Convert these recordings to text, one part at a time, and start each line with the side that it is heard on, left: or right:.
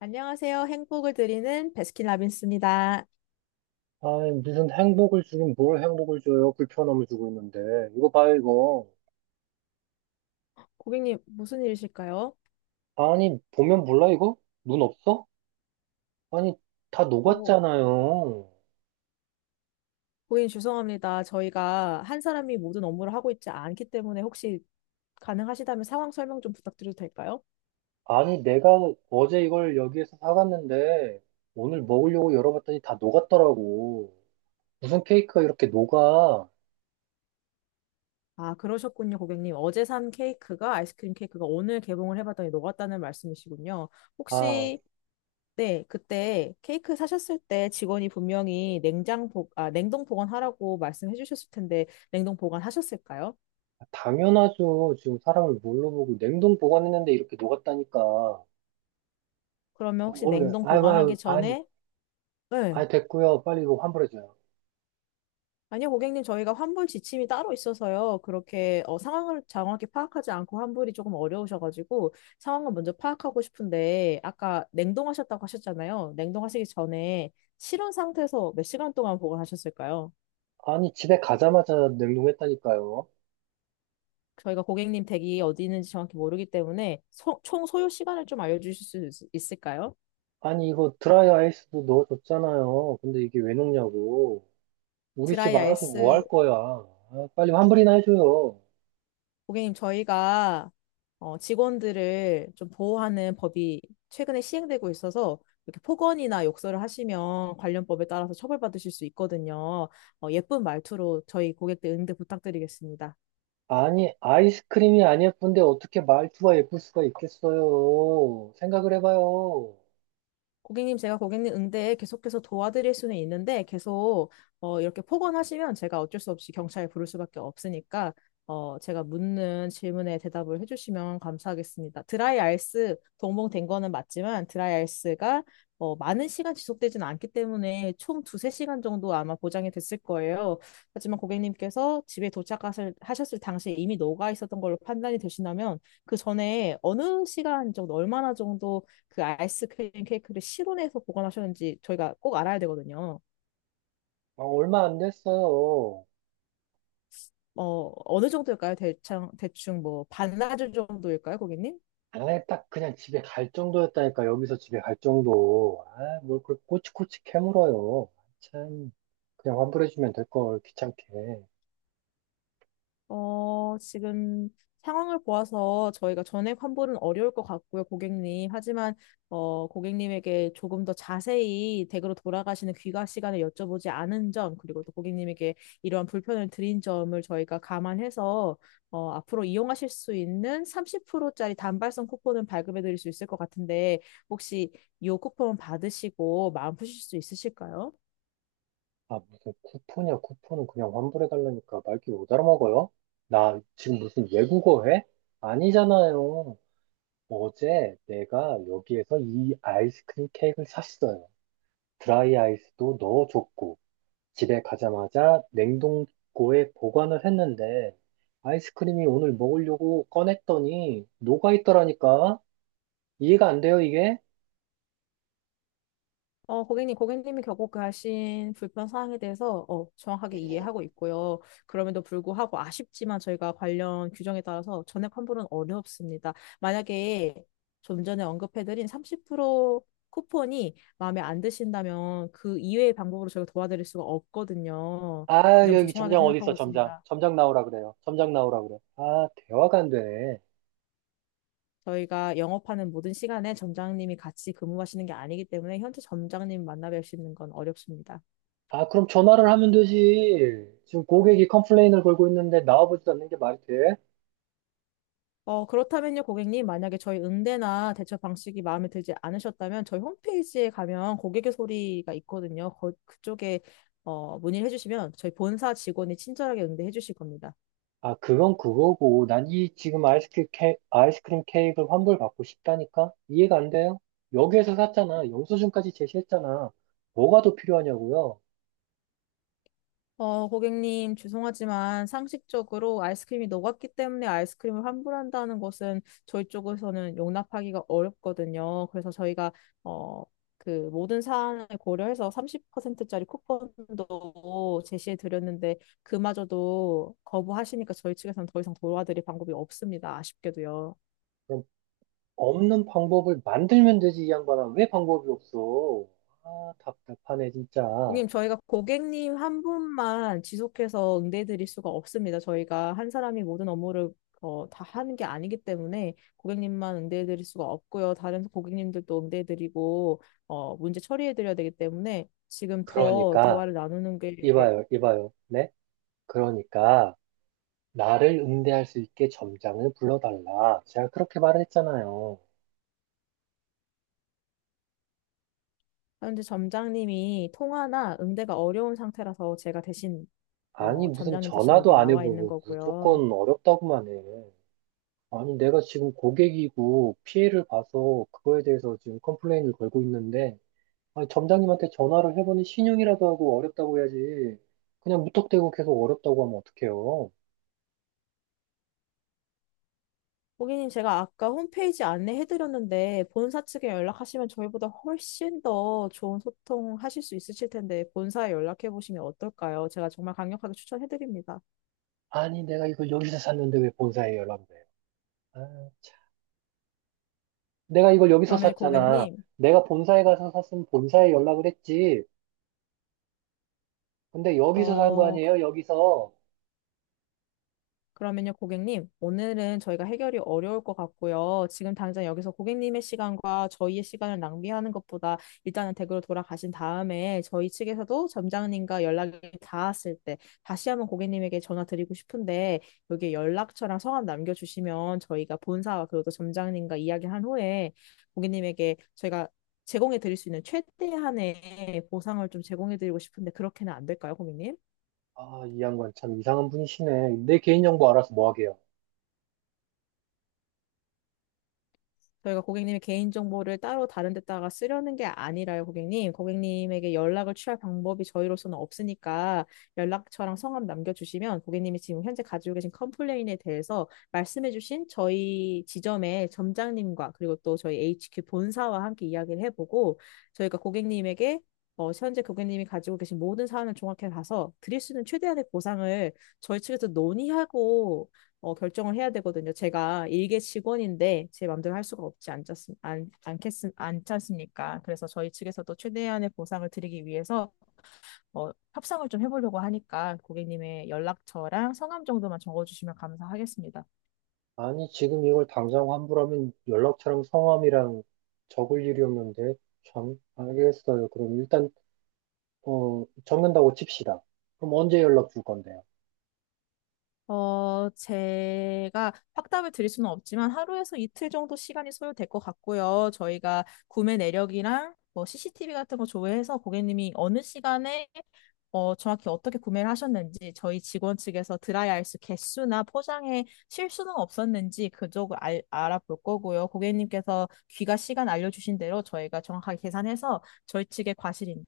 left: 안녕하세요. 행복을 드리는 베스킨라빈스입니다.
right: 아, 무슨 행복을 주긴 뭘 행복을 줘요? 불편함을 주고 있는데. 이거 봐요, 이거.
left: 고객님, 무슨 일이실까요?
right: 아니, 보면 몰라, 이거? 눈 없어? 아니, 다
left: 어,
right: 녹았잖아요.
left: 고객님 죄송합니다. 저희가 한 사람이 모든 업무를 하고 있지 않기 때문에 혹시 가능하시다면 상황 설명 좀 부탁드려도 될까요?
right: 아니, 내가 어제 이걸 여기에서 사갔는데, 오늘 먹으려고 열어봤더니 다 녹았더라고. 무슨 케이크가 이렇게 녹아?
left: 아, 그러셨군요, 고객님. 어제 산 케이크가 아이스크림 케이크가 오늘 개봉을 해봤더니 녹았다는 말씀이시군요.
right: 아,
left: 혹시 네, 그때 케이크 사셨을 때 직원이 분명히 냉동 보관하라고 말씀해 주셨을 텐데 냉동 보관하셨을까요?
right: 당연하죠. 지금 사람을 뭘로 보고 냉동 보관했는데 이렇게 녹았다니까.
left: 그러면
right: 아,
left: 혹시
right: 모르겠
left: 냉동 보관하기
right: 아니,
left: 전에 네.
right: 아니, 됐고요. 빨리 이거 환불해줘요.
left: 아니요, 고객님, 저희가 환불 지침이 따로 있어서요. 그렇게 상황을 정확히 파악하지 않고 환불이 조금 어려우셔가지고 상황을 먼저 파악하고 싶은데 아까 냉동하셨다고 하셨잖아요. 냉동하시기 전에 실온 상태에서 몇 시간 동안 보관하셨을까요?
right: 아니, 집에 가자마자 냉동했다니까요.
left: 저희가 고객님 댁이 어디 있는지 정확히 모르기 때문에 총 소요 시간을 좀 알려주실 수 있을까요?
right: 아니, 이거 드라이 아이스도 넣어줬잖아요. 근데 이게 왜 넣냐고. 우리 집
left: 드라이
right: 알아서 뭐 할
left: 아이스
right: 거야. 아, 빨리 환불이나 해줘요.
left: 고객님, 저희가 직원들을 좀 보호하는 법이 최근에 시행되고 있어서 이렇게 폭언이나 욕설을 하시면 관련 법에 따라서 처벌받으실 수 있거든요. 예쁜 말투로 저희 고객들 응대 부탁드리겠습니다.
right: 아니, 아이스크림이 안 예쁜데 어떻게 말투가 예쁠 수가 있겠어요. 생각을 해봐요.
left: 고객님, 제가 고객님 응대에 계속해서 도와드릴 수는 있는데 계속 이렇게 폭언하시면 제가 어쩔 수 없이 경찰에 부를 수밖에 없으니까 제가 묻는 질문에 대답을 해주시면 감사하겠습니다. 드라이 아이스 동봉된 거는 맞지만 드라이 아이스가 많은 시간 지속되진 않기 때문에 총 두세 시간 정도 아마 보장이 됐을 거예요. 하지만 고객님께서 집에 도착하셨을 하셨을 당시에 이미 녹아 있었던 걸로 판단이 되신다면 그 전에 어느 시간 정도, 얼마나 정도 그 아이스크림 케이크를 실온에서 보관하셨는지 저희가 꼭 알아야 되거든요.
right: 아, 얼마 안 됐어요.
left: 어느 정도일까요? 대충, 뭐, 반나절 정도일까요, 고객님?
right: 아예 딱 그냥 집에 갈 정도였다니까, 여기서 집에 갈 정도. 아, 뭘 그걸 꼬치꼬치 캐물어요. 참, 그냥 환불해주면 될 걸, 귀찮게.
left: 지금 상황을 보아서 저희가 전액 환불은 어려울 것 같고요, 고객님. 하지만, 고객님에게 조금 더 자세히 댁으로 돌아가시는 귀가 시간에 여쭤보지 않은 점, 그리고 또 고객님에게 이러한 불편을 드린 점을 저희가 감안해서, 앞으로 이용하실 수 있는 30%짜리 단발성 쿠폰을 발급해 드릴 수 있을 것 같은데, 혹시 이 쿠폰 받으시고 마음 푸실 수 있으실까요?
right: 아, 무슨 쿠폰이야, 쿠폰은 그냥 환불해달라니까 말귀 못 알아먹어요? 나 지금 무슨 외국어 해? 아니잖아요. 어제 내가 여기에서 이 아이스크림 케이크를 샀어요. 드라이 아이스도 넣어줬고, 집에 가자마자 냉동고에 보관을 했는데, 아이스크림이 오늘 먹으려고 꺼냈더니 녹아있더라니까? 이해가 안 돼요, 이게?
left: 고객님, 고객님이 겪어가신 불편 사항에 대해서 정확하게 이해하고 있고요. 그럼에도 불구하고 아쉽지만 저희가 관련 규정에 따라서 전액 환불은 어렵습니다. 만약에 좀 전에 언급해드린 30% 쿠폰이 마음에 안 드신다면 그 이외의 방법으로 저희가 도와드릴 수가 없거든요. 그
right: 아,
left: 점
right: 여기
left: 죄송하게
right: 점장 어디 있어,
left: 생각하고
right: 점장.
left: 있습니다.
right: 점장 나오라 그래요. 점장 나오라 그래. 아, 대화가 안 되네.
left: 저희가 영업하는 모든 시간에 점장님이 같이 근무하시는 게 아니기 때문에 현재 점장님 만나 뵙시는 건 어렵습니다.
right: 아, 그럼 전화를 하면 되지. 지금 고객이 컴플레인을 걸고 있는데 나와보지도 않는 게 말이 돼?
left: 그렇다면요, 고객님, 만약에 저희 응대나 대처 방식이 마음에 들지 않으셨다면 저희 홈페이지에 가면 고객의 소리가 있거든요. 그쪽에 문의를 해주시면 저희 본사 직원이 친절하게 응대해 주실 겁니다.
right: 아, 그건 그거고. 난 이 지금 아이스크림, 케, 아이스크림 케이크를 환불받고 싶다니까? 이해가 안 돼요? 여기에서 샀잖아. 영수증까지 제시했잖아. 뭐가 더 필요하냐고요?
left: 고객님, 죄송하지만 상식적으로 아이스크림이 녹았기 때문에 아이스크림을 환불한다는 것은 저희 쪽에서는 용납하기가 어렵거든요. 그래서 저희가, 어, 그 모든 사안을 고려해서 30%짜리 쿠폰도 제시해 드렸는데 그마저도 거부하시니까 저희 측에서는 더 이상 도와드릴 방법이 없습니다. 아쉽게도요.
right: 그럼 없는 방법을 만들면 되지, 이 양반아. 왜 방법이 없어? 아, 답답하네, 진짜.
left: 고객님, 저희가 고객님 한 분만 지속해서 응대해 드릴 수가 없습니다. 저희가 한 사람이 모든 업무를 다 하는 게 아니기 때문에 고객님만 응대해 드릴 수가 없고요. 다른 고객님들도 응대해 드리고 문제 처리해 드려야 되기 때문에 지금 더
right: 그러니까,
left: 대화를 나누는 게
right: 이봐요, 이봐요. 네? 그러니까. 나를 응대할 수 있게 점장을 불러달라. 제가 그렇게 말을 했잖아요.
left: 현재 점장님이 통화나 응대가 어려운 상태라서 제가 대신
right: 아니, 무슨
left: 점장님 대신 여기
right: 전화도 안
left: 나와 있는
right: 해보고
left: 거고요.
right: 무조건 어렵다고만 해. 아니, 내가 지금 고객이고 피해를 봐서 그거에 대해서 지금 컴플레인을 걸고 있는데, 아니, 점장님한테 전화를 해보니 신용이라도 하고 어렵다고 해야지. 그냥 무턱대고 계속 어렵다고 하면 어떡해요?
left: 고객님, 제가 아까 홈페이지 안내해드렸는데, 본사 측에 연락하시면 저희보다 훨씬 더 좋은 소통하실 수 있으실 텐데, 본사에 연락해보시면 어떨까요? 제가 정말 강력하게 추천해드립니다.
right: 아니, 내가 이걸 여기서 샀는데 왜 본사에 연락을 해요? 아, 참. 내가 이걸 여기서
left: 그러면
right: 샀잖아.
left: 고객님,
right: 내가 본사에 가서 샀으면 본사에 연락을 했지. 근데 여기서 산 거
left: 어,
right: 아니에요? 여기서.
left: 그러면요, 고객님, 오늘은 저희가 해결이 어려울 것 같고요. 지금 당장 여기서 고객님의 시간과 저희의 시간을 낭비하는 것보다 일단은 댁으로 돌아가신 다음에 저희 측에서도 점장님과 연락이 닿았을 때 다시 한번 고객님에게 전화 드리고 싶은데 여기에 연락처랑 성함 남겨주시면 저희가 본사와 그리고 또 점장님과 이야기한 후에 고객님에게 저희가 제공해 드릴 수 있는 최대한의 보상을 좀 제공해 드리고 싶은데 그렇게는 안 될까요, 고객님?
right: 아, 이 양반 참 이상한 분이시네. 내 개인정보 알아서 뭐 하게요?
left: 저희가 고객님의 개인정보를 따로 다른 데다가 쓰려는 게 아니라요, 고객님. 고객님에게 연락을 취할 방법이 저희로서는 없으니까 연락처랑 성함 남겨주시면 고객님이 지금 현재 가지고 계신 컴플레인에 대해서 말씀해주신 저희 지점의 점장님과 그리고 또 저희 HQ 본사와 함께 이야기를 해보고 저희가 고객님에게 현재 고객님이 가지고 계신 모든 사안을 종합해 봐서 드릴 수 있는 최대한의 보상을 저희 측에서 논의하고 결정을 해야 되거든요. 제가 일개 직원인데 제 마음대로 할 수가 없지 않겠습, 안, 않겠, 않지 않습니까? 그래서 저희 측에서도 최대한의 보상을 드리기 위해서 협상을 좀 해보려고 하니까 고객님의 연락처랑 성함 정도만 적어주시면 감사하겠습니다.
right: 아니, 지금 이걸 당장 환불하면 연락처랑 성함이랑 적을 일이 없는데. 참, 알겠어요. 그럼 일단, 어, 적는다고 칩시다. 그럼 언제 연락 줄 건데요?
left: 제가 확답을 드릴 수는 없지만 하루에서 이틀 정도 시간이 소요될 것 같고요. 저희가 구매 내력이랑 뭐 CCTV 같은 거 조회해서 고객님이 어느 시간에 정확히 어떻게 구매를 하셨는지 저희 직원 측에서 드라이 아이스 개수나 포장에 실수는 없었는지 그쪽을 아볼 거고요. 고객님께서 귀가 시간 알려주신 대로 저희가 정확하게 계산해서 저희 측의 과실인지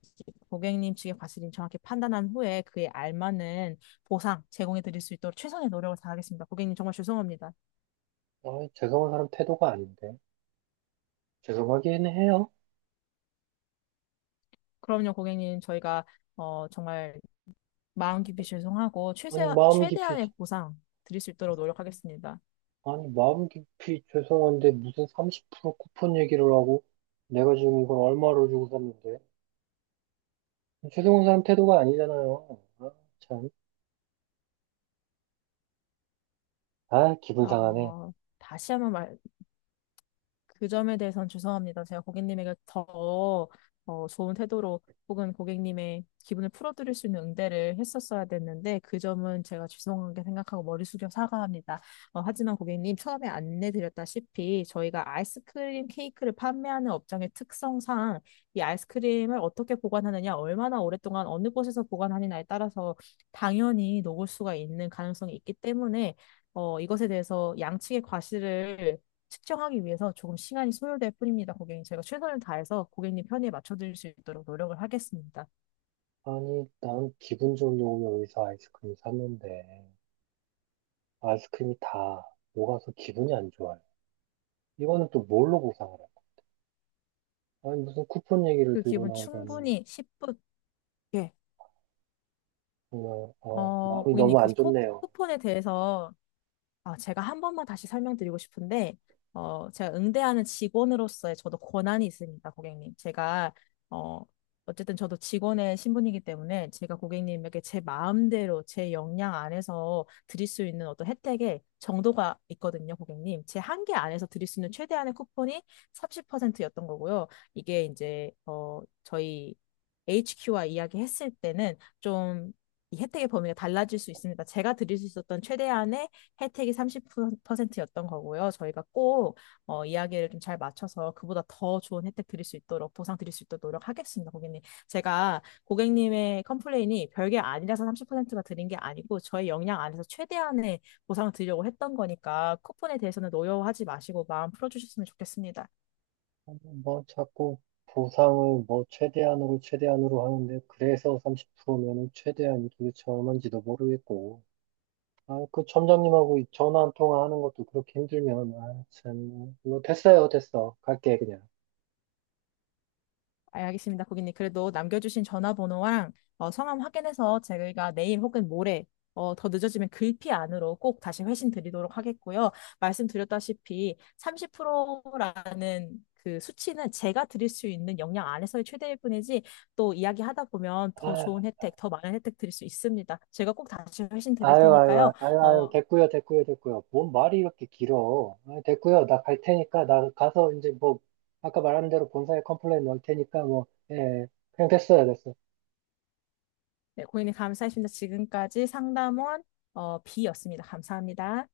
left: 고객님 측의 과실인지 정확히 판단한 후에 그에 알맞는 보상 제공해 드릴 수 있도록 최선의 노력을 다하겠습니다. 고객님 정말 죄송합니다.
right: 아, 죄송한 사람 태도가 아닌데. 죄송하긴 해요.
left: 그럼요, 고객님 저희가 정말 마음 깊이 죄송하고
right: 아니, 마음 깊이,
left: 최대한의 보상 드릴 수 있도록 노력하겠습니다.
right: 아니, 마음 깊이 죄송한데 무슨 30% 쿠폰 얘기를 하고 내가 지금 이걸 얼마로 주고 샀는데. 최승훈 사람 태도가 아니잖아요. 아, 참. 아, 기분 상하네.
left: 어, 다시 한번 말, 그 점에 대해서는 죄송합니다. 제가 고객님에게 더 좋은 태도로 혹은 고객님의 기분을 풀어드릴 수 있는 응대를 했었어야 됐는데 그 점은 제가 죄송하게 생각하고 머리 숙여 사과합니다. 하지만 고객님 처음에 안내드렸다시피 저희가 아이스크림 케이크를 판매하는 업장의 특성상 이 아이스크림을 어떻게 보관하느냐, 얼마나 오랫동안 어느 곳에서 보관하느냐에 따라서 당연히 녹을 수가 있는 가능성이 있기 때문에 이것에 대해서 양측의 과실을 측정하기 위해서 조금 시간이 소요될 뿐입니다, 고객님. 제가 최선을 다해서 고객님 편의에 맞춰드릴 수 있도록 노력을 하겠습니다.
right: 아니, 난 기분 좋으려고 여기서 아이스크림 샀는데, 아이스크림이 다 녹아서 기분이 안 좋아요. 이거는 또 뭘로 보상을 할까? 아니, 무슨 쿠폰 얘기를
left: 그
right: 들고
left: 기분
right: 나오다니.
left: 충분히 10분, 예.
right: 정말, 마음이
left: 고객님,
right: 너무
left: 그
right: 안 좋네요.
left: 쿠폰에 대해서 제가 한 번만 다시 설명드리고 싶은데, 제가 응대하는 직원으로서의 저도 권한이 있습니다, 고객님. 제가, 어, 어쨌든 저도 직원의 신분이기 때문에 제가 고객님에게 제 마음대로 제 역량 안에서 드릴 수 있는 어떤 혜택의 정도가 있거든요, 고객님. 제 한계 안에서 드릴 수 있는 최대한의 쿠폰이 30%였던 거고요. 이게 이제, 저희 HQ와 이야기했을 때는 좀 이 혜택의 범위가 달라질 수 있습니다. 제가 드릴 수 있었던 최대한의 혜택이 30%였던 거고요. 저희가 꼭 이야기를 좀 잘 맞춰서 그보다 더 좋은 혜택 드릴 수 있도록 보상 드릴 수 있도록 노력하겠습니다, 고객님. 제가 고객님의 컴플레인이 별게 아니라서 30%가 드린 게 아니고 저희 역량 안에서 최대한의 보상을 드리려고 했던 거니까 쿠폰에 대해서는 노여워하지 마시고 마음 풀어주셨으면 좋겠습니다.
right: 아니, 뭐, 자꾸 보상을 뭐, 최대한으로 하는데, 그래서 30%면은 최대한이 도대체 얼마인지도 모르겠고. 아, 그 점장님하고 이 전화 한 통화하는 것도 그렇게 힘들면, 아, 참. 뭐, 됐어요, 됐어. 갈게, 그냥.
left: 알겠습니다, 고객님. 그래도 남겨주신 전화번호랑 성함 확인해서 저희가 내일 혹은 모레 더 늦어지면 글피 안으로 꼭 다시 회신 드리도록 하겠고요. 말씀드렸다시피 30%라는 그 수치는 제가 드릴 수 있는 역량 안에서의 최대일 뿐이지 또 이야기하다 보면 더
right: 아,
left: 좋은 혜택, 더 많은 혜택 드릴 수 있습니다. 제가 꼭 다시 회신 드릴 테니까요. 어,
right: 됐고요. 뭔 말이 이렇게 길어. 아, 됐고요, 나 갈 테니까, 나 가서 이제 뭐, 아까 말한 대로 본사에 컴플레인 넣을 테니까, 뭐, 예, 그냥 됐어요, 됐어.
left: 네, 고객님 감사했습니다. 지금까지 상담원 B였습니다. 감사합니다.